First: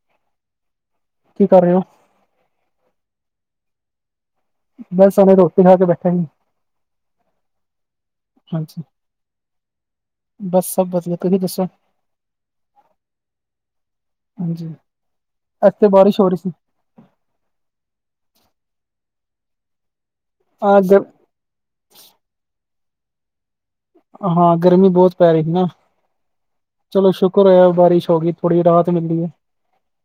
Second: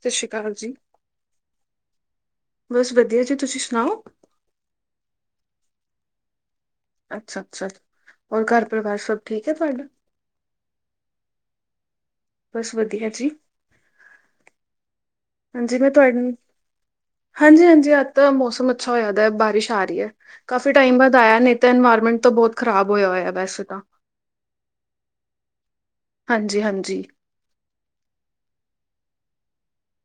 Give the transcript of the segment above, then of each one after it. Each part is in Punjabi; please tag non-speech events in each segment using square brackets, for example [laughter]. ਸਤਿ ਸ਼੍ਰੀ ਅਕਾਲ ਜੀ। ਕੀ ਕਰ ਰਹੇ ਹੋ? ਬਸ ਵਧੀਆ ਜੀ। ਤੁਸੀਂ ਸੁਣਾਓ? ਬਸ ਹੁਣੇ ਰੋਟੀ ਖਾ ਕੇ ਬੈਠਾ ਸੀ ਅੱਛਾ ਅੱਛਾ ਹੋਰ ਘਰ ਹਾਂਜੀ, ਪਰਿਵਾਰ ਸਭ ਠੀਕ ਏ ਤੁਹਾਡਾ ਬਸ ਸਭ ਵਧੀਆ ਤੁਸੀਂ ਦੱਸੋ ਬਸ ਵਧੀਆ ਜੀ [unintelligible] ਹਾਂਜੀ, ਅੱਜ ਹਾਂਜੀ ਤੇ ਮੈਂ ਬਾਰਿਸ਼ ਹੋ ਤੁਹਾਡੇ ਰਹੀ ਸੀ। ਹਾਂਜੀ ਹਾਂਜੀ ਅੱਜ ਤਾਂ ਮੌਸਮ ਅੱਛਾ ਹੋਇਆਦਾ ਬਾਰਿਸ਼ ਆ ਰਹੀ ਹੈ ਕਾਫ਼ੀ ਆ ਟਾਈਮ ਗਰ ਬਾਅਦ ਆਇਆ ਨੇ ਤੇ ਇਨਵਾਇਰਮੈਂਟ ਤੋਂ ਬਹੁਤ ਖ਼ਰਾਬ ਹੋਇਆ ਹੋਇਆ ਵੈਸੇ ਤਾਂ ਹਾਂ, ਗਰਮੀ ਬਹੁਤ ਪੈ ਰਹੀ ਸੀ ਨਾ ਹਾਂਜੀ, ਹਾਂਜੀ। ਚਲੋ ਸ਼ੁਕਰ ਹੋਇਆ ਬਾਰਿਸ਼ ਹੋ ਗਈ। ਥੋੜੀ ਰਾਤ ਪੈਂਦੀ ਐ ।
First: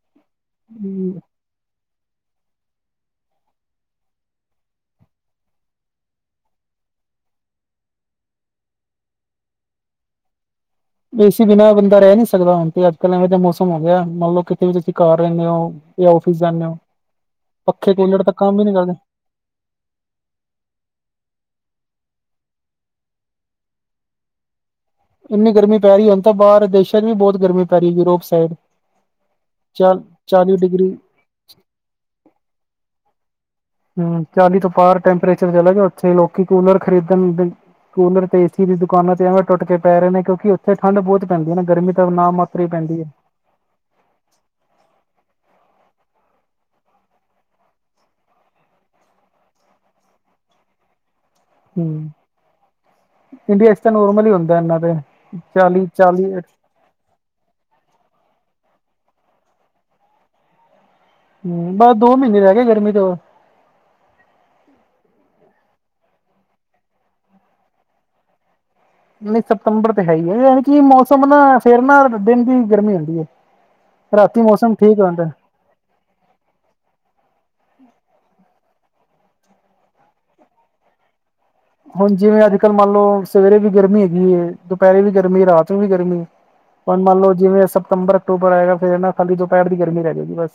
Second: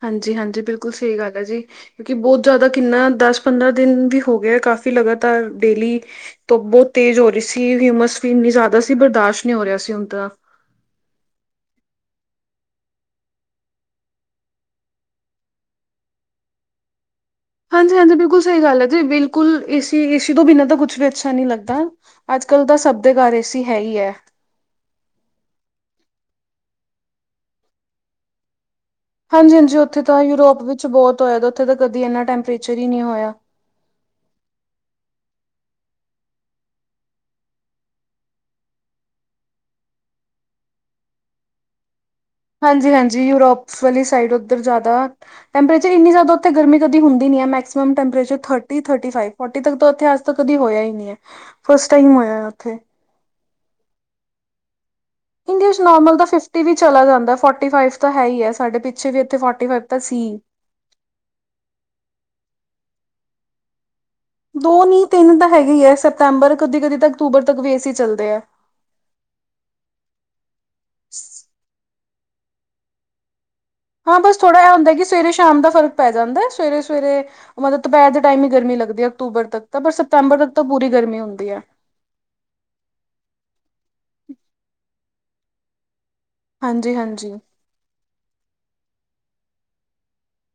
ਹਾਂਜੀ, ਹਾਂਜੀ, ਬਿਲਕੁਲ ਸਹੀ ਗੱਲ ਏ ਜੀ। ਕਿਉਕਿ ਬਹੁਤ ਜ਼ਿਆਦਾ ਕਿੰਨਾ ਦਸ, ਪੰਦਰਾਂ ਦਿਨ ਵੀ ਹੋ ਗਿਆ। ਕਾਫੀ ਲਗਾਤਾਰ ਡੇਲੀ ਧੁੱਪ ਬਹੁਤ ਤੇਜ਼ ਹੋ ਰਹੀ ਸੀ। ਹਿਊਮਸ ਵੀ ਇੰਨੀ ਜ਼ਿਆਦਾ ਸੀ। ਬਰਦਾਸ਼ਤ ਨਹੀਂ ਹੋ ਰਿਹਾ ਸੀ। ਹੁਣ ਤ ਏਸੀ ਬਿਨਾਂ ਬੰਦਾ ਰਹਿ ਨੀ ਸਕਦਾ। ਹੁਣ ਤੇ ਅੱਜ ਕੱਲ ਐਵੇਂ ਦਾ ਮੌਸਮ ਹੋ ਗਿਆ। ਮੰਨਲਓ ਕਿਤੇ ਵੀ ਤੁਸੀਂ ਘਰ ਰਹਿੰਦੇ ਹੋ ਇਹ ਓਫਿਸ ਜਾਂਨੇ ਓ ਹਾਂਜੀ, ਹਾਂਜੀ ਬਿਲਕੁਲ ਸਹੀ ਗੱਲ ਹੈ ਜੀ। ਬਿਲਕੁ ਬਿਲਕੁਲ ਏਸੀ, ਏਸੀ ਤੋਂ ਬਿਨਾਂ ਤਾਂ ਕੁਛ ਵੀ ਅੱਛਾ ਨਹੀਂ ਲੱਗਦਾ। ਅੱਜ ਕੱਲ੍ਹ ਤਾਂ ਸਭ ਦੇ ਘਰ ਏ ਸੀ ਹੈ ਈ ਐ । ਇੰਨੀ ਗਰਮੀ ਪੈ ਰਹੀ। ਹੁਣ ਤਾਂ ਬਾਹਰ ਦੇਸ਼ਾਂ ਚ ਵੀ ਬਹੁਤ ਗਰਮੀ ਪੈ ਰਹੀ ਹੈ। Europe side. ਹਾਂਜੀ, ਹਾਂਜੀ। ਚ ਉੱਥੇ ਤਾਂ ਚਾਲੀ ਯੂਰੋਪ ਵਿੱਚ ਡਿਗਰੀ ਬਹੁਤ ਹੋਇਆ। ਉੱਥੇ ਤਾਂ ਕਦੀ ਇੰਨਾ ਟੈਂਪਰੇਚਰ ਹੀ ਨਹੀਂ ਹੋਇਆ। ਹੂੰ ਚਾਲੀ ਤੋਂ ਬਾਹਰ ਟੈਂਪਰੇਚਰ ਚਲੇ ਗਿਆ ਉੱਥੇ ਲੋਕੀ ਕੂਲਰ ਖਰੀਦਣਦੇ। ਕੂਲਰ ਤੇ ਏਸੀ ਦੀ ਦੁਕਾਨਾਂ ਤੇ ਐਵੇਂ ਟੁੱਟ ਕੇ ਪੈ ਰਹੇ ਨੇ ਕਿਉਂਕਿ ਉੱਥੇਠੰਢ ਬਹੁ ਪੈਂਦੀ ਹੈ ਨਾ ਗਰਮੀ ਤਾਂ ਨਾ ਮ ਹਾਂਜੀ, ਹਾਂਜੀ। ਯੂਰੋਪ ਵਾਲੀ ਸਾਈਡ ਉੱਧਰ ਜ਼ਿਆਦਾ ਟੈਂਪਰੇਚਰ ਇੰਨੀ ਜ਼ਿਆਦਾ ਉੱਥ ਗਰਮੀ ਕਦੀ ਹੁੰਦੀ ਨਹੀਂ ਹੈ। Maximum temperature thirty, thirty five forty ਤੱਕ ਉਥੇ ਅਜ ਤ ਕਦੀ ਹੋਇਆ ਹੀ ਨ ਨਹੀਂ ਹੈ। ਹੂੰ ਫਸਟ ਟਾਈਮ ਹੋਇਆ ਉੱਥੇ। ਇੰਡੀਆ ਚ ਤਾਂ ਨੋਰਮਲ ਹੀ ਹੁੰਦਾ ਇਹਨਾਂ ਤੇ ਇੰਡੀਆ ਚ ਚਾਲੀ ਨੋਰਮਲ ਦਾ ਚਾਲੀ ਫਿਫਟੀ ਵੀ ਚਲਾ ਜਾਂਦਾ ਫੋਰਟੀ ਫਾਈਵ ਤਾਂ ਹੈ ਹੀ ਹੈ। ਸਾਡੇ ਪਿੱਛੇ ਵੀ ਇੱਥੇ ਫੋਰਟੀ ਫਾਈਵ ਤਾਂ ਸੀ। ਹੂੰ ਬਸ ਦੋ ਮਹੀਨੇ ਰਹਿ ਗਏ ਗਰਮੀ ਦੇ ਹੋਰ। ਦੋ ਨੀ ਤਿੰਨ ਤਾਂ ਹੈਗੇ ਈ ਐ ਸਪਤੰਬਰ ਕਦੇ- ਕਦੇ ਤਾਂ ਅਕਤੂਬਰ ਤੱਕ ਵੀ ਏਸੀ ਚੱਲਦੇ ਆ। ਨਹੀਂ ਸਤੰਬਰ ਤੇ ਹੈ ਹੀ ਹੈ ਯਾਨੀ ਕਿ ਮੌਸਮ ਨਾ ਫੇਿਰ ਨਾ ਦਿਨ ਦੀ ਗਰਮੀ ਹੁੰਦੀ ਹੈ। ਹਾਂ ਬਸ ਰਾਤੀ ਥੋੜ੍ਹਾ ਇਹ ਮੌਸਮ ਹੁੰਦਾ ਠੀਕ ਕਿ ਸਵੇਰੇ ਸ਼ਾਮ ਦਾ ਫਰਕ ਪੈ ਜਾਂਦਾ ਸਵੇਰੇ- ਸਵੇਰੇ ਉਹ ਮਤਲਬ ਦੁਪਹਿਰ ਦੇ ਟਾਈਮ ਹੀ ਗਰਮੀ ਲੱਗਦੀ ਹੈ ਅਕਤੂਬਰ ਤੱਕ ਤਾਂ ਪਰ ਸਪਤੰਬਰ ਤੱਕ ਤਾਂ ਪੂਰੀ ਗਰਮੀ ਹੁੰਦੀ ਹੈ। ਹੁਣ ਜਿਵੇਂ ਅੱਜਕੱਲ੍ਹ ਮੰਨ ਲਓ ਸਵੇਰੇ ਵੀ ਗਰਮੀ ਹੈਗੀ ਹੈ, ਦੁਪਹਿਰੇ ਵੀ ਗਰਮੀ, ਰਾਤ ਨੂੰ ਵੀ ਗਰਮੀ। ਹਾਂਜੀ ਹੁਣ ਮੰਨ ਹਾਂਜੀ ਲਓ ਜਿਵੇਂ ਸਪਤੰਬਰ-ਅਕਤੂਬਰ ਆਏਗਾ ਫਿਰ ਨਾ ਖਾਲੀ ਦੁਪਹਿਰ ਦੀ ਗਰਮੀ ਰਹਿ ਜਾਏਗੀ ਬਸ।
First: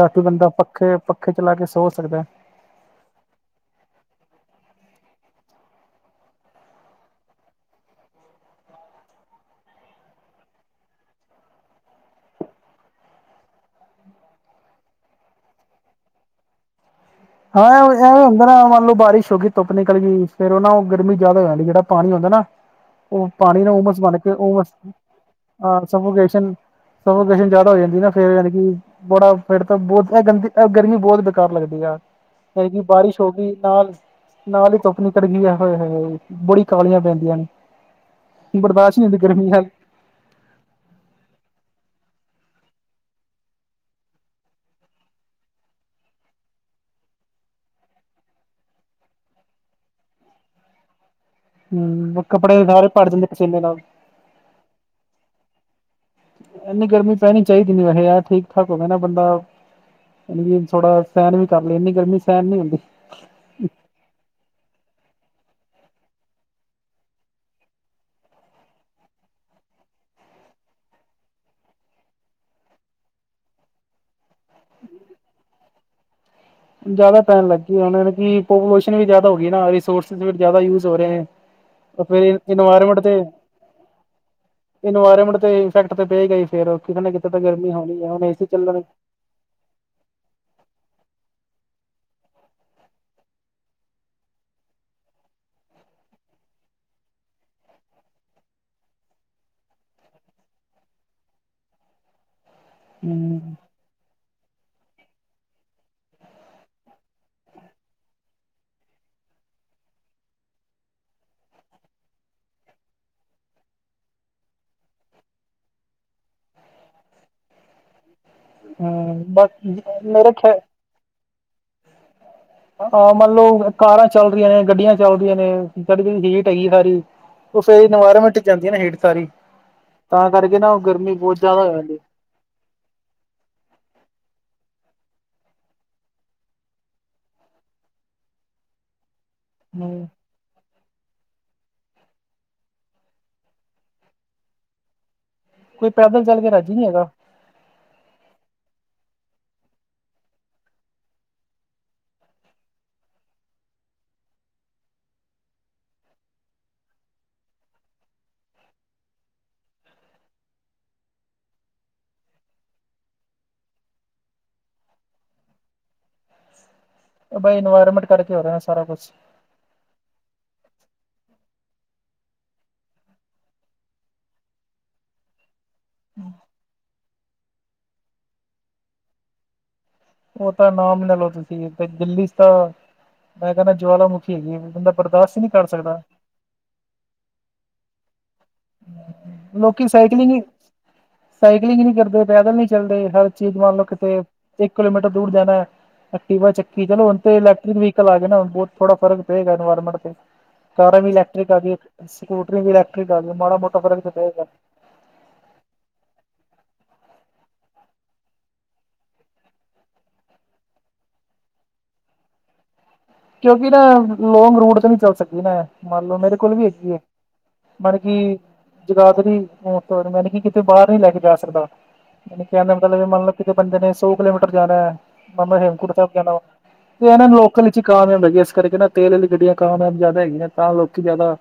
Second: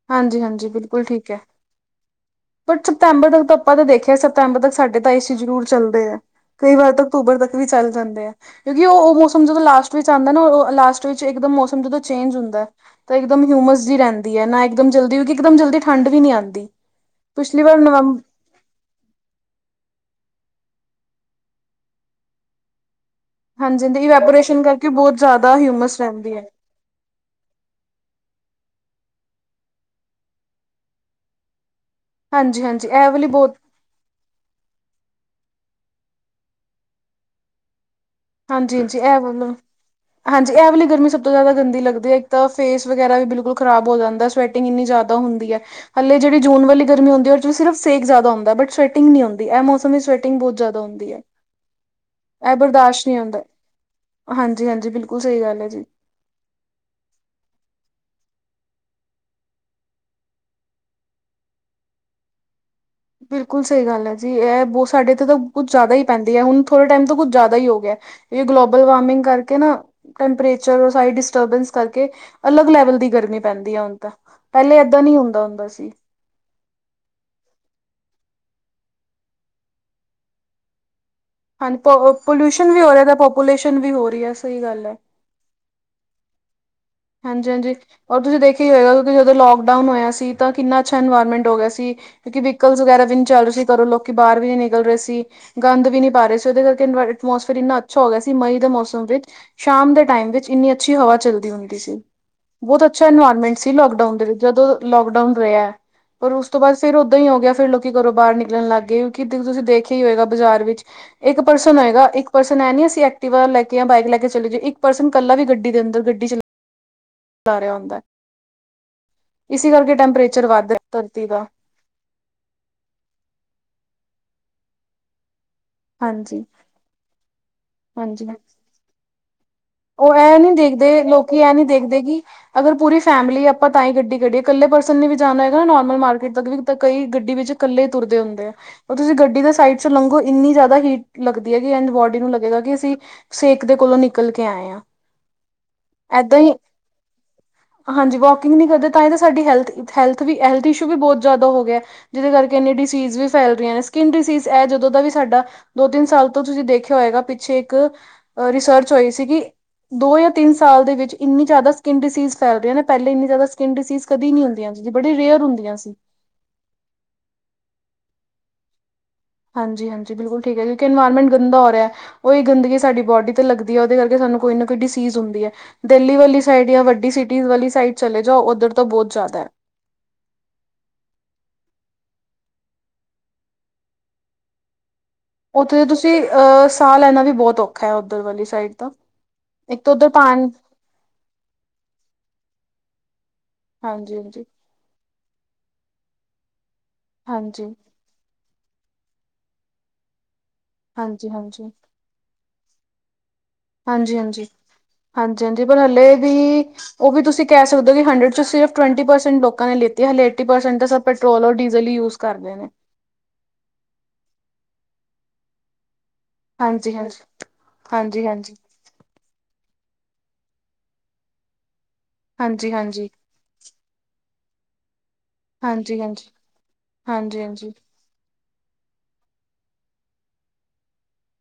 ਰਾਤੀ ਹਾਂਜੀ ਬੰਦਾ ਹਾਂਜੀ ਪੱਖੇ ਪੱਖੇ ਚਲਾ ਕੇ ਸੋ ਸਕਦਾ। ਪਰ ਸਤੰਬਰ ਤੱਕ ਤਾਂ ਆਪਾਂ ਤਾਂ ਦੇਖਿਆ ਸਤੰਬਰ ਤੱਕ ਸਾਡੇ ਤਾਂ ਏਸੀ ਜ਼ਰੂਰ ਚੱਲਦੇ ਆ। ਕਈ ਵਾਰ ਤਾਂ ਅਕਤੂਬਰ ਤੱਕ ਵੀ ਚੱਲ ਜਾਂਦੇ ਆ। ਕਿਉਂਕਿ ਉਹ ਉਹ ਮੌਸਮ ਜਦੋਂ ਲਾਸਟ ਵਿੱਚ ਆਉਂਦਾ ਨਾ ਉਹ ਲਾਸਟ ਵਿੱਚ ਇਕਦਮ ਮੌਸਮ ਜਦੋਂ ਚੇਂਜ ਹੁੰਦਾ। ਤਾਂ ਇੱਕਦਮ ਹਿਊਮਸ ਜੀ ਰਹਿੰਦੀ ਹੈ ਨਾ ਇਕਦਮ ਜਲਦੀ ਕਿਉਂਕਿ ਇੱਕਦਮ ਜਲਦੀ ਠੰਡ ਵੀ ਨਹੀਂ ਆਉਂਦੀ। ਪਿਛਲੀ ਹਾਂ ਵਾਰ ਐਵੇਂ ਨਵੰਬ ਹੁੰਦਾ ਨਾ ਮੰਨ ਲਓ ਬਾਰਿਸ਼ ਹੋ ਗਈ ਧੁੱਪ ਨਿਕਲ ਗਈ ਫੇਰ ਉਹ ਨਾ ਉਹ ਗਰਮੀ ਜ਼ਿਆਦਾ ਹੋ ਜਾਂਦੀ ਜਿਹੜਾ ਪਾਣੀ ਹੁੰਦਾ ਨਾ ਉਹ ਪਾਣੀ ਨਾ ਹਾਂਜੀ ਦੀ ਉਮਸ ਬਣ ਕੇ ਇਵੈਪੋਰੇਸ਼ਨ ਉਸ ਕਰਕੇ ਬਹੁਤ ਜ਼ਿਆਦਾ ਹਿਊਮਸ ਰਹਿੰਦੀ ਹੈ। ਸਫੋਕੇਸ਼ਨ ਜ਼ਿਆਦਾ ਹੋ ਜਾਂਦੀ ਨਾ ਫੇਰ ਯਾਨੀ ਕੀ ਬੜਾ ਫ਼ਿਰ ਬਹੁਤ ਇਹ ਗੰਦੀ ਗਰਮੀ ਬਹੁਤ ਬੇਕਾਰ ਲੱਗਦੀ ਆ। ਹੈਗੀ ਹਾਂਜੀ-ਹਾਂਜੀ ਇਹ ਬਾਰਿਸ਼ ਵਾਲੀ ਹੋ ਗਈ ਬਹੁਤ ਨਾਲ ਨਾਲ ਹੀ ਧੁੱਪ ਨਿੱਕਲ ਗਈ ਆ ਹੋਏ ਹੋਏ ਬੁੜੀ ਕਾਲੀਆਂ ਪੈਂਦੀਆਂ ਨੇ। ਬਰਦਾਸ਼ਤ ਹਾਂਜੀ-ਹਾਂਜੀ ਨਹੀਂ ਇਹ ਹੁੰਦੀ ਗਰਮੀ ਵੱਲ ਹੱਲ। ਹਾਂਜੀ ਇਹ ਵਾਲੀ ਗਰਮੀ ਸਭ ਤੋਂ ਜ਼ਿਆਦਾ ਗੰਦੀ ਲੱਗਦੀ ਹੈ ਇੱਕ ਤਾਂ ਫੇਸ ਵਗੈਰਾ ਵੀ ਬਿਲਕੁਲ ਖਰਾਬ ਹੋ ਜਾਂਦਾ ਸਵੈ ਟਿੰਗ ਇੰਨੀ ਜ਼ਿਆਦਾ ਹੁੰਦੀ ਆ। ਹਲੇ ਜਿਹੜੀ ਜੂਨ ਵਾਲੀ ਗਰਮੀ ਹੁੰਦੀ ਉਹ ਸਿਰਫ ਸੇਕ ਜਿਆਦਾ ਹੁੰਦਾ ਬਟ ਸਵੈਟਿੰਗ ਨੀ ਹੁੰਦੀ ਇਹ ਮੌਸਮ ਵਿੱਚ ਸਵੈ ਟਿੰਗ ਬਹੁਤ ਜਿਆਦਾ ਹੁੰਦੀ ਹੈ। ਹੂੰ ਇਹ ਕੱਪੜੇ ਸਾਰੇ ਬਰਦਾਸ਼ਤ ਭਰ ਨਹੀਂ ਜਾਂਦੇ। ਪਸੀਨੇ ਨਾਲ ਹਾਂਜੀ-ਹਾਂਜੀ ਬਿਲਕੁਲ ਸਹੀ ਗੱਲ ਹੈ ਜੀ। ਇੰਨੀ ਗਰਮੀ ਪੈਣੀ ਚਾਹੀਦੀ ਨੀ ਵੈਸੇ ਯਾਰ ਠੀਕ-ਠਾਕ ਹੋਵੇ ਨਾ ਬੰਦਾ ਥੋੜ੍ਹਾ ਸਹਿਣ ਵੀ ਕਰ ਲਈਏ ਇੰਨੀ ਗਰਮੀ ਸਹਿਣ ਨੀ ਹੁੰਦੀ। ਬਿਲਕੁਲ ਸਹੀ ਗੱਲ ਹੈ ਜੀ ਇਹ ਬਹੁਤ ਸਾਡੇ ਇੱਥੇ ਤਾਂ ਕੁੱਛ ਜ਼ਿਆਦਾ ਹੀ ਪੈਂਦੀ ਹੈ। ਹੁਣ ਥੋੜੇ ਟਾਈਮ ਤੋਂ ਕੁੱਝ ਜ਼ਿਆਦਾ ਹੀ ਹੋ ਗਿਆ। ਇਹ ਗਲੋਬਲ ਵਾਰਮਿੰਗ ਕਰਕੇ ਨਾ ਟੈਂਪਰੇਚਰ ਸਾਰੀ ਡਿਸਟਰਬੈਂਸ ਕਰਕੇ ਅਲੱਗ ਲੈਵਲ ਦੀ ਗਰਮੀ ਪੈਂਦੀ ਹੈ ਹੁਣ ਤਾਂ। ਪਹਿਲੇ ਏਦਾਂ ਨੀ ਹੁੰਦਾ ਹੁੰਦਾ ਸੀ। ਜਿਆਦਾ ਪੈਣ ਲੱਗੀ ਉਹਨਾਂ ਨੂੰ ਕਿ ਪੋਪੂਲੇਸ਼ਨ ਵੀ ਜ਼ਿਆਦਾ ਹੋ ਗਈ ਨਾ ਰਿਸੋਰਸਿਸ ਵੀ ਜ਼ਿਆਦਾ ਯੂਜ ਹੋ ਰਹੇ ਨੇ। ਹਾਂਜੀ ਫੇਰ ਪੋਲਿਊਸ਼ਨ ਵੀ ਹੋ ਇਨਵਾਇਰਮੈਂਟ ਰਿਹਾ ਤੇ, ਤਾਂ ਪੋਪੂਲੇਸ਼ਨ ਵੀ ਹੋ ਰਹੀ ਹੈ ਸਹੀ ਗੱਲ ਹੈ। ਇਨਵਾਇਰਮੈਂਟ ਤੇ ਇਫੈਕਟ ਤੇ ਪਏਗਾ ਹੀ ਫੇਰ ਕਿਤੇ ਨਾ ਕਿਤੇ ਤਾਂ ਗਰਮੀ ਹਾਂਜੀ-ਹਾਂਜੀ ਹੋਣੀ ਹੈ ਔਰ ਹੁਣ ਏ ਤੁਸੀਂ ਸੀ ਦੇਖਿਆ ਹੀ ਚੱਲਣ ਹੋਏਗਾ ਕਿਉਂਕਿ ਜਦੋਂ ਲੌਕਡਾਊਨ ਹੋਇਆ ਸੀ ਤਾਂ ਕਿੰਨਾ ਅੱਛਾ ਇਨਵਾਇਰਮੈਂਟ ਹੋ ਗਿਆ ਸੀ। ਕਿਉਂਕਿ ਵੀਕਲਸ ਵਗੈਰਾ ਵੀ ਨੀ ਚੱਲ ਰਹੇ ਸੀ ਘਰੋ ਲੋਕ ਬਾਹਰ ਵੀ ਨੀ ਨਿਕਲ ਰਹੇ ਸੀ। ਗੰਦ ਵੀ ਨਹੀਂ ਪਾ ਰਹੇ ਸੀ ਉਹਦੇ ਕਰਕੇ ਐਟਮੋਸਫੇਅਰ ਇੰਨਾ ਅੱਛਾ ਹੋ ਗਿਆ ਸੀ ਮਈ ਦੇ ਮੌਸਮ ਵਿੱਚ। ਸ਼ਾਮ ਦੇ ਟਾਈਮ ਵਿੱਚ ਇੰਨੀ ਅੱਛੀ ਹਵਾ ਚੱਲਦੀ ਹੁੰਦੀ ਸੀ। ਬਹੁਤ ਅੱਛਾ ਹੂੰ ਇਨਵਾਇਰਮੈਂਟ ਸੀ। ਲੌਕਡਾਊਨ ਦੇ ਵਿੱਚ ਜਦੋਂ ਲੌਕਡਾਊਨ ਹੋਇਆ ਪਰ ਉਸ ਤੋਂ ਬਾਅਦ ਫਿਰ ਓਦਾਂ ਹੀ ਹੋ ਗਿਆ ਫਿਰ ਲੋਕੀ ਘਰੋਂ ਬਾਹਰ ਨਿਕਲਣ ਲੱਗ ਗਏ ਕਿਉਕਿ ਤੁਸੀਂ ਦੇਖਿਆ ਹੀ ਹੋਏਗਾ ਬਾਜ਼ਾਰ ਵਿੱਚ। ਇੱਕ ਪਰਸਨ ਹੋਏਗਾ ਇੱਕ ਪਰਸਨ ਹੈ ਨੀ ਅਸੀਂ ਐਕਟਿਵਾ ਲੈਕੇ ਜਾਂ ਬਾਈਕ ਲੈ ਕੇ ਚਲੇ ਜੇਏ ਇੱਕ ਪਰਸਨ ਇਕੱਲਾ ਵੀ ਗੱਡੀ ਦੇ ਅੰਦਰ ਗੱਡੀ ਚਲੇ ਰਿਹਾ ਹੁੰਦਾ ਹੂੰ ਬਸ ਇਸੀ ਕਰਕੇ ਮੇਰੇ ਟੈਂਪਰੇਚਰ ਖਿਆ ਵੱਧ ਰਿਹਾ ਧਰਤੀ ਦਾ ਆਹ ਮੰਨ ਲਓ ਕਾਰਾਂ ਚੱਲ ਰਹੀਆਂ ਨੇ, ਗੱਡੀਆਂ ਚੱਲ ਰਹੀਆਂ ਨੇ ਗੱਡੀਆਂ ਦੀ ਹਾਂਜੀ ਹੀਟ ਹੈਗੀ ਸਾਰੀ। ਉਹ ਫੇਰ ਹਾਂਜੀ ਇਨਵਾਇਰਮੈਂਟ ਜਾਂਦੀ ਹੈ ਨਾ ਹੀਟ ਸਾਰੀ। ਉਹ ਤਾਂ ਐਂ ਨੀ ਕਰਕੇ ਨਾ ਉਹ ਦੇਖਦੇ ਗਰਮੀ ਬਹੁਤ ਲੋਕੀ ਇਹ ਜ਼ਿਆਦਾ ਨਹੀਂ ਹੋ ਜਾਂਦੀ। ਦੇਖਦੇ ਕਿ ਅਗਰ ਪੂਰੀ ਫੈਮਿਲੀ ਆਪਾਂ ਤਾਂ ਹੀ ਗੱਡੀ ਕੱਢੀਏ ਇਕੱਲੇ ਪਰਸਨ ਨੇ ਵੀ ਜਾਣਾ ਹੈਗਾ ਨਾ ਨੋਰਮਲ ਮਾਰਕੀਟ ਤੱਕ ਵੀ ਤਾਂ ਕਈ ਗੱਡੀ ਵਿੱਚ ਇਕੱਲੇ ਹੀ ਤੁਰਦੇ ਹੁੰਦੇ ਆ। ਉਹ ਤੁਸੀਂ ਗੱਡੀ ਦਾ ਸਾਈਡ ਚੋਂ ਹੂੰ ਲੰਘੋ ਇੰਨੀ ਜ਼ਿਆਦਾ ਹੀਟ ਲੱਗਦੀ ਹੈਗੀ ਐਂਡ ਬੋਡੀ ਨੂੰ ਲੱਗੇਗਾ ਕਿ ਅਸੀਂ ਸੇਕ ਦੇ ਕੋਲੋਂ ਨਿਕਲ ਕੇ ਆਏ ਆ। ਕੋਈ ਪੈਦਲ ਚੱਲ ਕੇ ਰਾਜੀ ਨੀ ਹੈਗਾ। ਹਾਂਜੀ ਵੋਕਿੰਗ ਨਹੀਂ ਕਰਦੇ ਤਾਂ ਹੀ ਤਾਂ ਸਾਡੀ ਹੈਲਥ ਹੈਲਥ ਵੀ ਹੈਲਥ ਇਸ਼ੂ ਵੀ ਬਹੁਤ ਜ਼ਿਆਦਾ ਹੋ ਗਿਆ ਜਿਹਦੇ ਕਰਕੇ ਇਹਨੇ ਡਿਸੀਜ਼ ਵੀ ਫੈਲ ਰਹੀਆਂ ਨੇ ਸਕਿੰਨ ਡਿਸੀਜ਼ ਇਹ ਜਦੋਂ ਦਾ ਵੀ ਸਾਡਾ ਦੋ ਤਿੰਨ ਸਾਲ ਤੋਂ ਤੁਸੀਂ ਦੇਖਿਆ ਹੋਏਗਾ ਪਿੱਛੇ ਇੱਕ ਰਿਸਰਚ ਹੋਈ ਸੀਗੀ ਦੋ ਜਾਂ ਤਿੰਨ ਸਾਲ ਦੇ ਵਿੱਚ ਇੰਨੀ ਜ਼ਿਆਦਾ ਸਕਨ ਡਿਸੀਜ਼ ਫੈਲ ਰਹੀ ਏ ਨਾ ਪਹਿਲੇ ਇੰਨੀ ਜ਼ਿਆਦਾ ਸਕਿਨ ਡਿਸੀਜ਼ ਕਦੀ ਨੀ ਹੁੰਦੀਆਂ ਜਦੀ ਬੜੀ ਰੇਅਰ ਹੁੰਦੀਆਂ ਸੀ ਬਾਈ ਇਨਵਾਇਰਮੈਂਟ ਕਰਕੇ ਹੋ ਰਿਹਾ ਸਾਰਾ ਕੁਛ ਹਾਂਜੀ ਹਾਂਜੀ ਬਿਲਕੁਲ ਠੀਕ ਹੈ ਕਿਉਂਕਿ ਇਨਵਾਇਰਮੈਂਟ ਗੰਦਾ ਹੋ ਰਿਹਾ ਉਹ ਹੀ ਗੰਦਗੀ ਸਾਡੀ ਬੋਡੀ ਤੇ ਲੱਗਦੀ ਏ ਉਹਦੇ ਕਰਕੇ ਸਾਨੂੰ ਕੋਈ ਨਾ ਕੋਈ ਡਿਸੀਜ਼ ਹੁੰਦੀ ਹੈ ਦਿੱਲੀ ਵਾਲੀ ਸਾਈਡ ਜਾਂ ਵੱਡੀ ਸਿਟੀ ਵਾਲੀ ਸਾਈਡ ਚਲੇ ਜਾਓ ਉੱਧਰ ਤੋਂ ਬਹੁਤ ਜ਼ਿਆਦਾ ਉਹ ਤਾਂ ਨਾਮ ਲੈ ਲਓ ਤੁਸੀਂ ਦਿੱਲੀ ਤਾਂ ਮੈਂ ਕਹਿੰਨਾ ਜੁਵਾਲਾ ਮੁਖੀ ਹੈਗੀ ਬੰਦਾ ਬਰਦਾਸ਼ ਉੱਥੇ ਤੁਸੀਂ ਅਹ ਸਾਹ ਲੈਣਾ ਵੀ ਬਹੁਤ ਔਖਾ ਏ ਉੱਧਰ ਵਾਲੀ ਸਾਈਡ। ਤਾਂ ਇੱਕ ਲੋਕੀ ਤਾਂ ਉੱਧਰ ਸਾਈਕਲਿੰਗ ਈ ਪਾਣੀ ਸਾਈਕਲਿੰਗ ਨੀ ਕਰਦੇ ਪੈਦਲ ਨੀ ਚੱਲਦੇ ਹਰ ਚੀਜ਼ ਮੰਨ ਲਓ ਹਾਂਜੀ ਕਿਤੇ ਹਾਂਜੀ ਇੱਕ ਕਿਲੋਮੀਟਰ ਦੂਰ ਜਾਣਾ, ਐਕਟਿਵਾ ਚੱਕੀ ਚਲੋ ਹੁਣ ਤੇ ਹਾਂਜੀ ਇਲੈਕਟ੍ਰਿਕ ਵੀ ਚਲਾ ਦੇ ਨਾ, ਬਹੁਤ ਥੋੜਾ ਫਰਕ ਪਏਗਾ ਐਨਵਾਇਰਮੈਂਟ ਤੇ, ਕਾਰਾਂ ਵੀ ਹਾਂਜੀ ਹਾਂਜੀ ਇਲੈਕਟ੍ਰਿਕ ਆ ਹਾਂਜੀ ਗਈ। ਸਕੂਟਰੀ ਵੀ ਇਲੈਟ੍ਰਿਕ ਆ ਗਈ ਮਾੜਾ ਮੋ ਹਾਂਜੀ-ਹਾਂਜੀ, ਹਾਂਜੀ-ਹਾਂਜੀ ਪਰ ਹੱਲੇ ਵੀਂ ਉਹ ਵੀ ਤੁਸੀਂ ਕਹਿ ਸਕਦੇ ਹੋ ਕਿ ਹੰਡਰਡ ਚ ਸਿਰਫ ਟਵੈਂਟੀ ਪਰਸੈਂਟ ਲੋਕਾਂ ਨੇ ਲੀਤੀ ਏ ਹਲੇ ਏਟੀ ਪਰਸੈਂਟ ਤਾਂ ਸਭ ਪੈਟਰੋਲ ਔਰ ਡੀਜ਼ਲ ਹੀ ਯੂਜ ਕਰਦੇ ਨੇ। ਕਿਉਂਕਿ ਨਾ ਲੌਂਗ ਰੂਟ ਤੇ ਨੀ ਚੱਲ ਸਕਦੀ ਨਾ, ਮੰਨ ਲਓ ਮੇਰੇ--, ਕੋਲ ਵੀ ਹੈਗੀ ਹਾਂਜੀ ਏ, ਹਾਂਜੀ [inaudible] [inaudible] ਹਾਂਜੀ ਬਲਕਿ- ਹਾਂਜੀ ਜਗਾਦਰੀ, ਮੈ ਨੀ ਕਿਤੇ ਬਾਹਰ ਨੀ ਲੈ ਕੇ ਜਾ ਸਕਦਾ, ਮੇਰੇ ਕਹਿਨ ਹਾਂਜੀ ਹਾਂਜੀ ਦਾ ਮਤਲਬ ਹਾਂਜੀ ਮਨਲ- ਕਿਤੇ ਬੰਦੇ ਨੇ ਸੌ ਕਿਲੋਮੀਟਰ ਜਾਣਾ ਏ ਮ ਮੈ ਹੇਮਕੁਟ ਸਾਹਿਬ ਹਾਂਜੀ ਜਾਣਾ ਵਾ ਤੇ ਇਹਨਾਂ ਨੂੰ ਹਾਂਜੀ ਹਾਂਜੀ ਲੋਕਲ ਹੀ ਕਾਮਯਾਬ ਹੈਗੀ ਇਸ ਕਰਕੇ ਨਾ ਤੇਲ ਵਾਲੀ ਗੱਡੀਆਂ ਕਾਮਯਾਬ ਜ਼ਿਆਦਾ ਹੈਗੀਆਂ ਨੇ ਤਾਂ ਲੋਕੀ ਜ਼ਿਆਦਾ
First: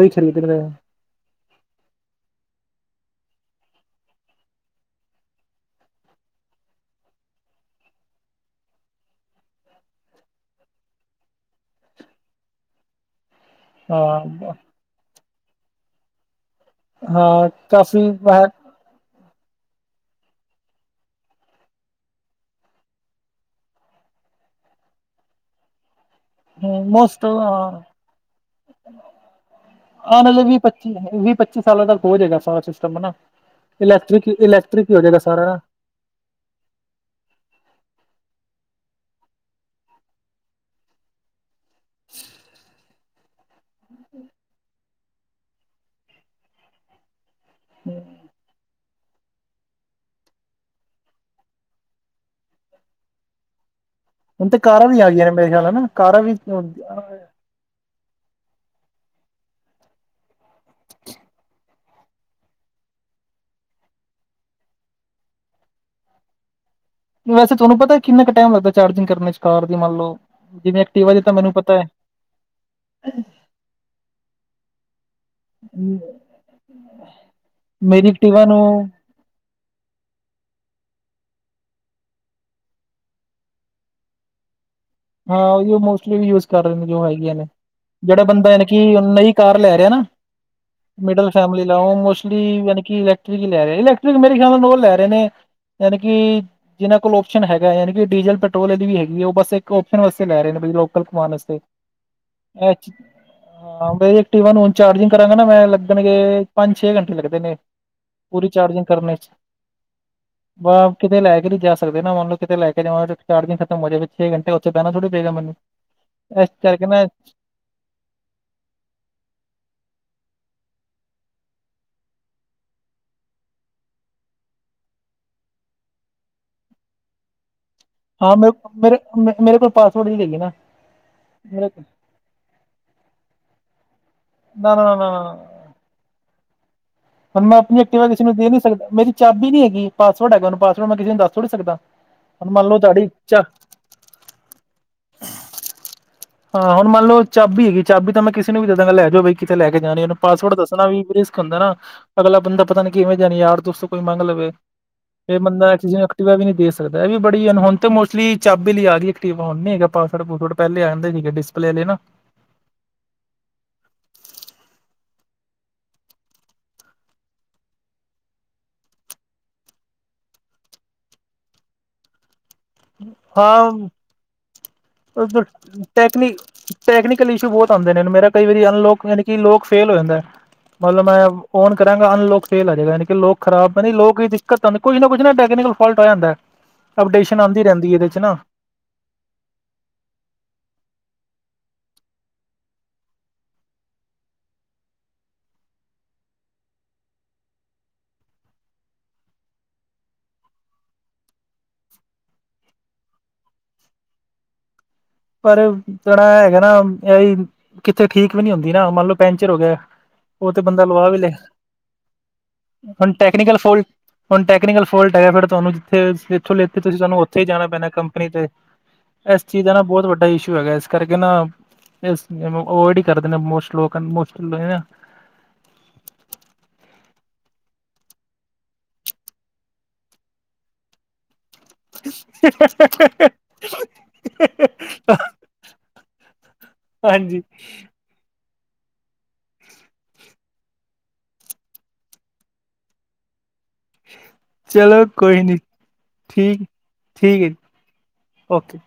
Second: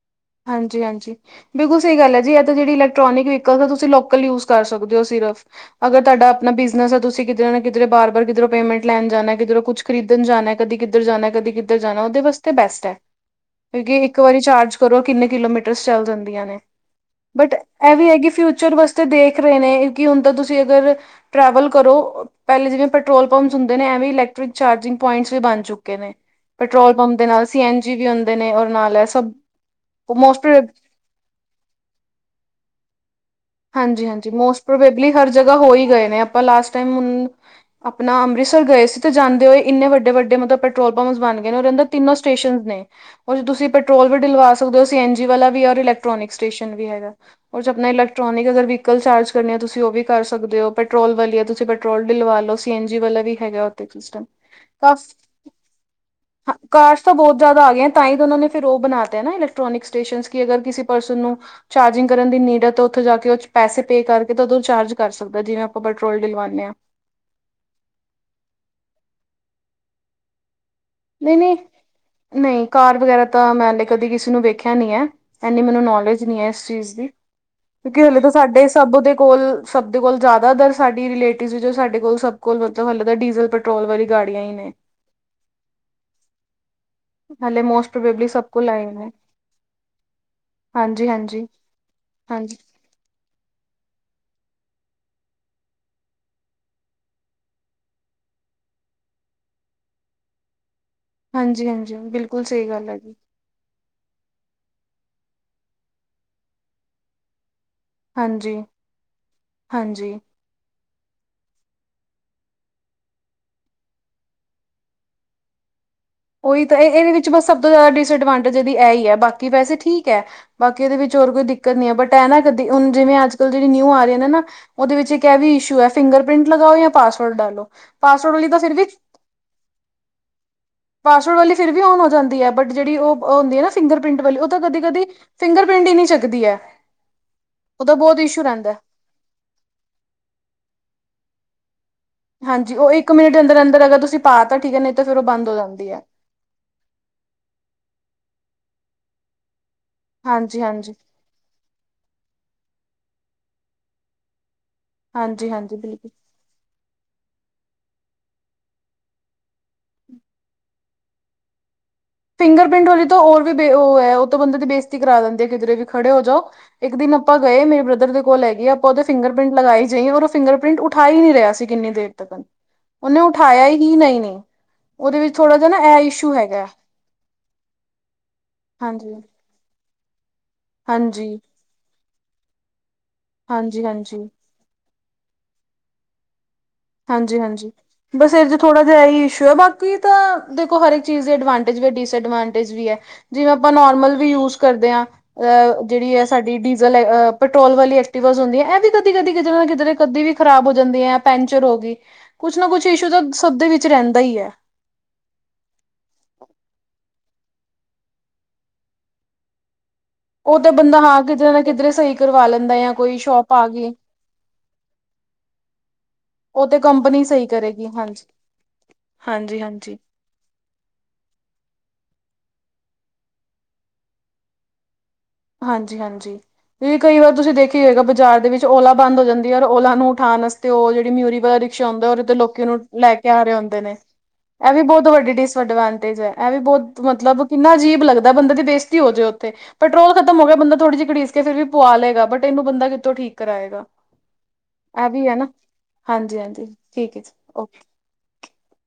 ਹੀ ਖੇਡ [inaudible] ਹਾਂਜੀ ਹਾਂਜੀ ਬਿਲਕੁਲ ਸਹੀ ਗੱਲ ਹੈ ਜੀ ਇਹ ਤਾਂ ਜਿਹੜੀ ਇਲੈਕ੍ਰੋਨਿਕ ਵਹੀਕਲ ਆ ਤੁਸੀਂ ਲੋਕਲ ਯੂਜ ਕਰ ਸਕਦੇ ਹੋ ਸਿਰਫ ਅਗਰ ਤੁਹਾਡਾ ਆਪਣਾ ਬਿਜ਼ਨਸ ਏ ਤੁਸੀਂ ਕਿਧਰੇ ਨਾ ਕਿਧਰੇ ਬਾਰ-ਬਾਰ ਕਿਧਰੋਂ ਪੇਮੈਂਟ ਲੈਨ ਜਾਣਾ ਕਿਧਰੋਂ ਕੁਛ ਖਰੀਦਣ ਜਾਣਾ ਕਦੀ ਕਿੱਧਰ ਜਾਣਾ ਕਦੀ ਕਿੱਧਰ ਜਾਣਾ ਉਹਦੇ ਵਾਸਤੇ ਬੈਸਟ ਏ। ਕਿਉਂਕਿ ਇੱਕ ਵਾਰੀ ਹਾਂ ਚਾਰਜ ਕਰੋ ਕਿੰਨੇ ਕਿਲੋਮੀਟਰਸ ਚੱਲ ਜਾਂਦੀਆਂ ਨੇ। ਹਾਂ but, A we coffee A Ki future ਵਾਸਤੇ ਦੇਖ ਰਹੇ ਨੇ ਕੀ ਹੁਣ ਤਾਂ ਤੁਸੀਂ ਅਗਰ ਟਰੈਵਲ ਕਰੋ। ਪਹਿਲੇ ਜਿਵੇਂ ਪੈਟਰੋਲ ਪੰਪਸ ਹੁੰਦੇ ਨੇ ਏਵੇ ਈ ਇਲੈਕਟ੍ਰਿਕ ਚਾਰਜਿੰਗ ਪੁਆਇੰਟਸ ਵੀ ਬਨ ਚੁੱਕੇ ਨੇ। ਪੈਟਰੋਲ ਪੰਪ ਮੋਸਟ ਦੇ ਨਾਲ ਸੀ ਐਨ ਹਾਂ ਜੀ ਵੀ ਹੁੰਦੇ ਨੇ ਔਰ ਨਾਲ ਏ ਸਭ ਆਣ ਆਲਾ ਵੀਹ ਮੋਸਟ ਪੱਚੀ, ਵੀਹ ਪੱਚੀ ਸਾਲਾਂ ਤੱਕ ਹੋ ਜਾਏਗਾ ਸਾਰਾ ਸਿਸਟਮ ਹੈਨਾ। ਹਾਂਜੀ-ਹਾਂਜੀ ਮੋਸਟ ਪ੍ਰੋਬੇਬਲੀ ਹਰ ਸਾਰਾ ਨਾ। ਜਗ੍ਹਾ ਹੋਈ ਗਏ ਨੇ। ਲਾਸਟ ਟਾਈਮ ਹੁਨ, ਆਪਣਾ ਅੰਮ੍ਰਿਤਸਰ ਗਏ ਸੀ ਤੇ ਜਾਂਦੇ ਹੋਏ ਇੰਨੇ ਵੱਡੇ-ਵੱਡੇ ਮਤਲਬ ਪਟ ਪਟਰੋਲ ਪੰਪਸ ਬਣ ਗਏ ਨੇ ਉਹਦੇ ਅੰਦਰ ਤਿੰਨੋ ਸਟੇਸ਼ਨਸ ਨੇ। ਹੁਣ ਤੁਸੀਂ ਪੈਟਰੋਲ ਵੀ ਡਲਵਾ ਸਕਦੇ ਹੋ ਸੀ ਐਨ ਜੀ ਵਾਲਾ ਵੀ ਔਰ ਇਲੈਕਟ੍ਰੋਨਿਕ ਸਟੇਸ਼ਨ ਵੀ ਹੈਗਾ, ਉਹ ਚ ਆਪਣਾ ਇਲੈਕ ਵਹੀਕਲ ਚਾਰਜ ਕਰਨੀ ਆ ਤੁਸੀਂ ਉਹ ਵੀ ਕਰ ਸਕਦੇ ਓ ਪੈਟਰੋਲ ਵਾਲੀ ਆ ਤੁਸੀਂ ਪੈਟਰੋਲ ਡਲਵਾ ਲਓ ਸੀ ਐਨ ਜੀ ਵਾਲਾ ਵੀ ਹੈਗਾ ਉੱਥੇ ਸਿਸਟਮ। ਹੁਣ ਤੇ ਕਾਰਾਂ ਵੀ ਕਾਫੀ ਆ ਗਈਆਂ ਨੇ ਮੇਰੇ ਖਿਆਲ ਹਨਾ, ਕਾਰਾਂ ਵੀ ਆ ਤਾਂ ਬਹੁਤ ਜ਼ਿਆਦਾ ਆ ਗਏ ਆ। ਤਾਂ ਈ ਤਾਂ ਉਹਨਾਂ ਨੇ ਫਿਰ ਉਹ ਬਣਾਤੇ ਨਾ ਇਲੈਕਟ੍ਰੋਨਿਕ ਸਟੇਸ਼ਨ ਕਿ ਅਗਰ ਕਿਸੇ ਪਰਸਨ ਨੂੰ, ਚਾਰਜਿੰਗ ਕਰਨ ਦੀ ਨੀਡ ਆ ਤੋ ਉੱਥੇ ਜਾ ਕੇ ਉਹ ਚ ਪੈਸੇ ਪੇ ਕਰਕੇ ਤੇ ਉਦੋਂ ਚਾਰਜ ਕਰ ਸਕਦਾ ਏ ਜਿਵੇਂ ਆਪਾਂ ਪੈਟਰੋਲ ਡਿਲਵਾਉਂਦੇ ਆਂ। ਵੈਸੇ ਤੁਹਾਨੂੰ ਪਤਾ ਕਿੰਨਾ ਕੁ ਟਾਈਮ ਲੱਗਦਾ ਚਾਰਜਿੰਗ ਕਰਨ ਚ ਕਾਰ ਦੀ ਮੰਨ ਲਓ, ਜਿਵੇਂ ਐਕਟਿਵਾ ਦੀ ਤਾਂ ਨਹੀਂ ਮੈਨੂੰ ਨਹੀਂ ਪਤਾ । ਨਹੀਂ ਕਾਰ ਵਗੈਰਾ ਤਾਂ ਮੈੇ ਤੇ ਕਦੇ ਕਿਸੇ ਨੂੰ ਵੇਖਿਆ ਨਹੀਂ ਏ। ਏਨੀ ਮੈਨੂੰ ਨੌਲੇਜ ਨੀ ਏ ਇਸ ਚੀਜ਼ ਦੀ, ਕਿਉਂਕਿ ਮੇਰੀ ਹਲੇ ਤਾਂ ਐਕਟੀਵਾ ਨੂੰ ਸਾਡੇ ਸਭਦੇ ਕੋਲ ਸਭ ਦੇ ਕੋਲ ਜ਼ਿਆਦਾ ਦਰ ਸਾਡੀ ਰਿਲੇਟਿਵ ਜੋ ਸਾਡੇ ਕੋਲ ਸਭ ਕੋਲ ਮਤਲਬ ਹਲੇੇ ਤਾਂ ਡੀਜ਼ਲ ਪੈਟਰੋਲ ਵਾਲੀ ਗਾੜੀਆਂ ਈ ਨੇਂ। ਹਾਂ ਉਹੀ ਓ ਮੋਸਟਲੀ ਵੀ ਯੂਜ ਕਰ ਰਹੇ ਨੇ ਜੋ ਆਈ ਆ ਨੇ, ਹਲੇ ਮੋਸਟ ਜਿਹੜਾ ਪ੍ਰੋਬੇਬਲੀ ਸਭ ਬੰਦਾ ਯਾਨੀ ਕੋਲ ਕੀ ਆਏ ਨੇ ਨਈਂ ਕਾਰ ਲੈ ਰਿਹਾ ਨਾ ਹਾਂਜੀ ਮਿਡਲ ਹਾਂਜੀ ਫੈਮਲੀ ਲਾ ਉਹ ਮੋਸਟਲੀ ਹਾਂਜੀ ਯਾਨੀ ਕਿ ਇਲੈਕਟ੍ਰਿਕ ਹੀ ਲੈ ਰਹੇ ਨੇ, ਇਲੈਕਟ੍ਰਿਕ ਮੇਰੇ ਖਿਆਲ ਨਾਲ ਉਹ ਲੈ ਰਹੇ ਨੇ। ਯਾਨੀ ਕੀ, ਜਿਹਨਾਂ ਕੋਲ ਓਪਸ਼ਨ ਹੈਗਾ ਆ ਯਾਨੀ ਕਿ ਡੀਜ਼ਲ ਪੈਟਰੋਲ ਵਾਲੀ ਵੀ ਹੈਗੀ ਐ ਉਹ ਬੱਸ ਇੱਕ ਇੱਕ ਓਪਸ਼ਨ ਵਾਸਤੇ ਲੈ ਰਹੇ ਨੇ ਲੋਕਲ ਕਮਾਉਣ ਵਾਸਤੇ। ਹਾਂਜੀ ਹਾਂਜੀ ਬਿਲਕੁਲ ਸਹੀ ਮੈਂ ਗੱਲ ਚ ਹੈ ਜੀ ਹਾਂ ਬਈ ਐਕਟਿਵਾ ਨੂੰ ਚਾਰਜਿੰਗ ਕਰਾਂਗੇ ਨਾ ਮੈਂ ਲੱਗਣਗੇ ਪੰਜ-ਛੇ ਘੰਟੇ ਲੱਗਦੇ ਨੇ। ਪੂਰੀ ਹਾਂਜੀ ਚਾਰਜਿੰਗ ਕਰਨੇ 'ਚ। ਹਾਂਜੀ ਬਾਹਰ ਕਿਤੇ ਲੈ ਕੇ ਨੀ ਜਾ ਸਕਦੇ ਨਾ ਮੰਨ ਲਓ ਕਿਤੇ ਲੈ ਕੇ ਜਾਵਾ ਜੇ ਚਾਰਜਿੰਗ ਖਤਮ ਹੋ ਜਾਵੇ ਛੇ ਘੰਟੇ ਉ ਥੇ ਬਹਿਨਾ ਥੋੜ੍ਹੀ ਪਏਗਾ ਮੈਂਨੂੰ। ਉਹੀ ਤਾਂ ਇਹ ਇਹਦੇ ਵਿੱਚ ਬਸ ਸਭ ਤੋਂ ਜ਼ਿਆਦਾ ਡਿਸਐਡਵਾਂਟੇਜ ਇਹਦੀ ਇਹ ਹੀ ਹੈ ਬਾਕੀ ਵੈਸੇ ਠੀਕ ਹੈ। ਬਾਕੀ ਇਹਦੇ ਵਿੱਚ ਹੋਰ ਕੋਈ ਦਿੱਕਤ ਨੀ ਹੈ ਬਟ ਐਂ ਨਾ ਕਦੀ ਹੁਣ ਜਿਵੇਂ ਅੱਜਕੱਲ ਜਿਹੜੀ ਨਿਊ ਆ ਰਹੀ ਹੈ ਨਾ ਉਹਦੇ ਵਿੱਚ ਇੱਕ ਇਹ ਵੀ ਇਸ਼ੂ ਹੈ ਫਿੰਗਰਪਿੰਟ ਲਗਾਓ ਜਾਂ ਪਾਸਵਰਡ ਡਾਲੋ। ਪਾਸਵਰਡ ਹਾਂ ਵਾਲੀ ਤਾਂ ਮੇਰੇ ਫਿਰ ਵੀ ਮੇਰੇ ਮ ਮੇਰੇ ਕੋਲ ਪਾਸਵੋਰਡ ਨਹੀਂ ਹੈਗੀ ਨਾ। ਪਾਸਵਰਡ ਵਾਲੀ ਫਿਰ ਮੇਰੇ ਵੀ ਆਨ ਹੋ ਜਾਂਦੀ ਹੈ ਬਟ ਜਿਹੜੀ ਉਹ ਹੁੰਦੀ ਹੈ ਨਾ ਫਿੰਗਰਪਿੰਟ ਵਾਲੀ ਉਹ ਤਾਂ ਨਾ ਕਦੀ ਨਾ ਨਾ ਕਦੇ ਨਾ ਨਾ। ਫਿੰਗਰਪਿੰਟ ਹੀ ਨਹੀਂ ਚੱਕਦੀ ਐ। ਹੁਣ ਮੈਂ ਆਪਣੀ ਐਕਟੀਵਾ ਕਿਸੇ ਨੂੰ ਦੇ ਨੀ ਸਕਦਾ ਮੇਰੀ ਚਾਬੀ ਨੀ ਹੈਗੀ ਪਾਸਵਰਡ ਹੈਗਾ ਉਹਨੂੰ ਪਾਸਵਡ ਮੈਂ ਕਿਸੇ ਨੂੰ ਦੱਸ ਥੋੜੀ ਸਕਦਾ। ਹੁਣ ਮੰਨ ਹਾਂਜੀ ਲਓ ਉਹ ਤੁਹਾਡੀ ਇੱਕ ਮਿੰਟ ਦੇ ਚਾ ਅੰਦਰ-ਅੰਦਰ ਅਗਰ ਤੁਸੀਂ ਪਾ ਤਾ ਠੀਕ ਹੈ ਨਹੀਂ ਤਾਂ ਫੇਰ ਉਹ ਬੰਦ ਹੋ ਜਾਂਦੀ ਹੈ। ਹਾਂ ਹੁਣ ਮੰਨ ਲਓ ਚਾਬੀ ਹੈਗੀ ਚਾਬੀ ਤਾਂ ਮੈਂ ਕਿਸੇ ਨੂੰ ਵੀ ਦੇ ਦਾਂਗਾ ਲੈ ਜਾਓ ਬਈ ਵੀ ਕਿਤੇ ਲੈ ਕੇ ਜਾਣੇ ਉਹਨੂੰ ਪਾਸਵਰਡ ਹਾਂਜੀ ਦੱਸਣਾ ਹਾਂਜੀ ਵੀ ਹੁੰਦਾ ਨਾ, ਅਗਲਾ ਬੰਦਾ ਪਤਾ ਨੀ ਕਿਵੇਂ ਜਾਣੀ ਯਾਰ ਦੋਸਤ ਕੋਈ ਮੰਗ ਲਵੇ। ਇਹ ਹਾਂਜੀ ਬੰਦਾ ਹਾਂਜੀ ਕਿਸੇ ਬਿਲਕੁਲ ਨੂੰ ਐਕਟਿਵਾ ਵੀ ਨਹੀਂ ਦੇ ਸਕਦਾ। ਸਕਦਾ। ਇਹ ਵੀ ਬੜੀ ਅਨ ਹੁਨ ਤੇ ਮੋਸਟਲੀ ਚਾਬੀ ਆਲੀ ਆ ਗਈ ਐਕਟਿਵਾ ਹੁਣ ਨੀ ਹੈਗਾ ਪਾਸਵਰਡ ਪੋਸਵਰਡ ਪਹਿਲੇ ਆ ਜਾਂਦਾ ਸੀ। ਤੇ ਡਿਸਪਲੇ ਨੇ ਨਾ ਫਿੰਗਰਪ੍ਰਿੰਟ ਵਾਲੀ ਤਾਂ ਔਰ ਵੀ ਬੇ ਉਹ ਐ ਉਹ ਤਾਂ ਬੰਦੇ ਦੀ ਬੇਜਤੀ ਕਰਾ ਦਿੰਦੀ ਕਿਧਰੇ ਵੀ ਖੜੇ ਹੋ ਜਾਓ। ਇੱਕ ਦਿਨ ਆਪਾਂ ਗਏ ਮੇਰੇ ਬ੍ਰਦਰ ਦੇ ਕੋਲ ਹੈਗੀ ਏ ਆਪਾਂ ਉਹਦੇ ਫਿੰਗਰ ਪ੍ਰਿੰਟ ਲਗਾਈ ਜਾਈਏ ਔਰ ਉਹ ਫਿੰਗਰ ਪ੍ਰਿੰਟ ਉਠਾ ਈ ਨਈਂ ਰਿਹਾ ਸੀ। ਕਿੰਨੀ ਦੇਰ ਤੱਕ। ਉਹਨੇ ਉਠਾਇਆ ਹਾਂ ਹੀ ਨਈਂ-ਨਈਂ। ਉਹਦੇ ਵਿੱਚ ਥੋੜਾ ਜਾ ਨਾ ਐ ਟੈਕਨੀ ਇਸ਼ੂ ਹੈਗਾ। ਟੈਕਨੀਕਲ ਇਸ਼ੂ ਬਹੁਤ ਆਉਂਦੇ ਨੇ ਮੇਰਾ ਕਈ ਵਾਰੀ ਅਨਲੋਕ ਹਾਂਜੀ। ਯਾਨੀ ਕਿ ਲੋਕ ਫੇਲ ਹੋ ਜਾਂਦਾ, ਮਤਲਬ ਹਾਂਜੀ, ਮੈਂ ਔਨ ਕਰਾਂਗਾ, ਅਨਲੋਕ ਫੇਲ ਆ ਜਾਏਗਾ ਯਾਨੀ ਕਿ ਲੋਕ ਖਰਾਬ ਹੈ ਹਾਂਜੀ, ਨਈਂ ਲੋਕ ਹਾਂਜੀ। ਦਿ [unintelligible] ਕੁੱਛ ਨਾ ਕੁੱਛ ਨਾ ਟੈਕਨੀਕਲ ਫੋਲਟ ਹੋ ਜਾਂਦਾ ਅਪਡੇਸ਼ਨ ਆਉਂਦੀ ਹਾਂਜੀ-ਹਾਂਜੀ। ਰਹਿੰਦੀ ਹੈ ਇਹਦੇ ਚ ਬਸ ਨਾ। ਇਹ ਥੋੜਾ ਜਿਹਾ ਇਹ ਈ ਇਸ਼ੂ ਹੈ ਬਾਕੀ ਤਾਂ ਦੇਖੋ ਹਰ ਇੱਕ ਚੀਜ਼ ਦੀ ਐਡਵਾਂਟੇਜ ਵੀ ਐ ਡਿਸਡਵਾਂਟੇਜ ਵੀ ਹੈ। ਜਿਵੇਂ ਆਪਾਂ ਨੋਰਮਲ ਵੀ ਯੂਜ ਕਰਦੇ ਹਾਂ। ਅਹ ਜਿਹੜੀ ਹੈ ਸਾਡੀ ਡੀਜ਼ਲ ਏ ਪੈਟਰੋਲ ਵਾਲੀ ਐਕਟੀਵਾਜ ਹੁੰਦੀ ਆ ਇਹ ਵੀ ਕਦੀ-ਕਦੀ ਕਿ ਕਿਧਰੇ ਕਦੀ ਵੀ ਖ਼ਰਾਬ ਹੋ ਜਾਂਦੀ ਹੈ ਪੈਂਚਰ ਹੋ ਗਈ, ਕੁੱਛ ਨਾ ਕੁਛ ਇਸ਼ੂ ਤਾਂ ਸਭ ਦੇ ਵਿੱਚ ਰਹਿੰਦਾ ਹੀ ਹੈ। ਪਰ ਜਿਹੜਾ ਹੈਗਾ ਨਾ ਇਹ ਕਿੱਥੇ ਠੀਕ ਵੀ ਨੀ ਹੁੰਦੀ ਨਾ ਮੰਨ ਲੋ ਪੈਂਚਰ ਹੋ ਗਿਆ। ਉਹ ਤੇ ਬੰਦਾ ਹਾਂ ਕਿਧਰੇ ਨਾ ਕਿਧਰੇ ਸਹੀ ਕਰਵਾ ਲੈਂਦਾ ਜਾਂ ਹੁਣ ਕੋਈ ਸ਼ੋਪ ਟੈਕਨੀਕਲ ਆ ਫੋਲਟ ਗਈ। ਹੁਣ ਟੈਕਨੀਕਲ ਫੋਲਟ ਹੈਗਾ ਫਿਰ ਤੁਹਾਨੂੰ ਜਿੱਥੇ ਜਥੋਂ ਲੇ ਉਹ ਤੇ ਤੁਸੀਂ ਤੁਹਾਨੂੰ ਕੰਪਨੀ ਉੱਥੇ ਹੀ ਸਹੀ ਜਾਣਾ ਕਰੇਗੀ ਪੈਣਾ ਕੰਪਨੀ ਤੇ। ਹਾਂਜੀ। ਇਹਦਾ ਨਾ ਹਾਂਜੀ-ਹਾਂਜੀ। ਬਹੁਤ ਵੱਡਾ ਇਸ਼ੂ ਹੈਗਾ ਇਸ ਕਰਕੇ ਨਾ, ਇਸ ਚੀਜ਼ ਨੂੰ ਓਵਾਇਡ ਹੀ ਕਰਦੇ ਨੇ ਮੋਸਟ ਲੋਕ [unintelligible] ਹਾਂਜੀ-ਹਾਂਜੀ। ਵੀ ਕਈ ਵਾਰ ਤੁਸੀਂ ਦੇਖਿਆ ਹੋਏਗਾ ਬਾਜ਼ਾਰ ਦੇ ਵਿੱਚ, ਓਲਾ ਬੰਦ ਹੋ ਜਾਂਦੀ ਹੈ ਔਰ ਲਾ ਨੂੰ ਉਠਾਉਣ ਵਾਤੇ ਉਹ ਜਿਹੜੀ ਮਿਊਰੀ ਵਗੈ ਪਿੱਛੇ ਆਉਂਦਾ ਉਹਦੇ ਤੇ ਲੋਕੀ ਨੂੰ ਲੈ ਕੇ ਆ ਰਹੇ ਹੁੰਦੇ ਨੇ। ਇਹ ਵੀ ਬਹੁਤ ਵੱਡੀ ਡਿਸਐਡਵਾਂਟੇਜ ਹੈ ਇਹ ਵੀ ਬਹੁਤ ਹਾਂਜੀ ਮਤਲਬ ਕਿੰਨਾ ਅਜੀਬ ਲੱਗਦਾ। ਬੰਦੇ ਦੇ ਬੇਜ਼ਤੀ ਹੋ ਜੇ ਉੱਥੇ ਬਟ ਪਟਰੋਲ ਖਤਮ ਹੋ ਗਿਆ ਬੰਦਾ ਥੋੜੀ ਜੀ ਘੜੀਸ ਕੇ ਫਿਰ ਵੀ ਪਵਾ ਲਏਗਾ ਬਟ ਇਹਨੂੰ ਬੰਦਾ ਕਿੱਥੋਂ ਠੀਕ ਕਰਾਏਗਾ। ਚਲੋ ਇਹ ਵੀ ਹੈ ਕੋਈ ਨਾ, ਨੀ ਠੀਕ ਹਾਂਜੀ-ਹਾਂਜੀ ਠੀਕ ਹੈ ਜੀ ਓਕੇ। ਓਕੇ।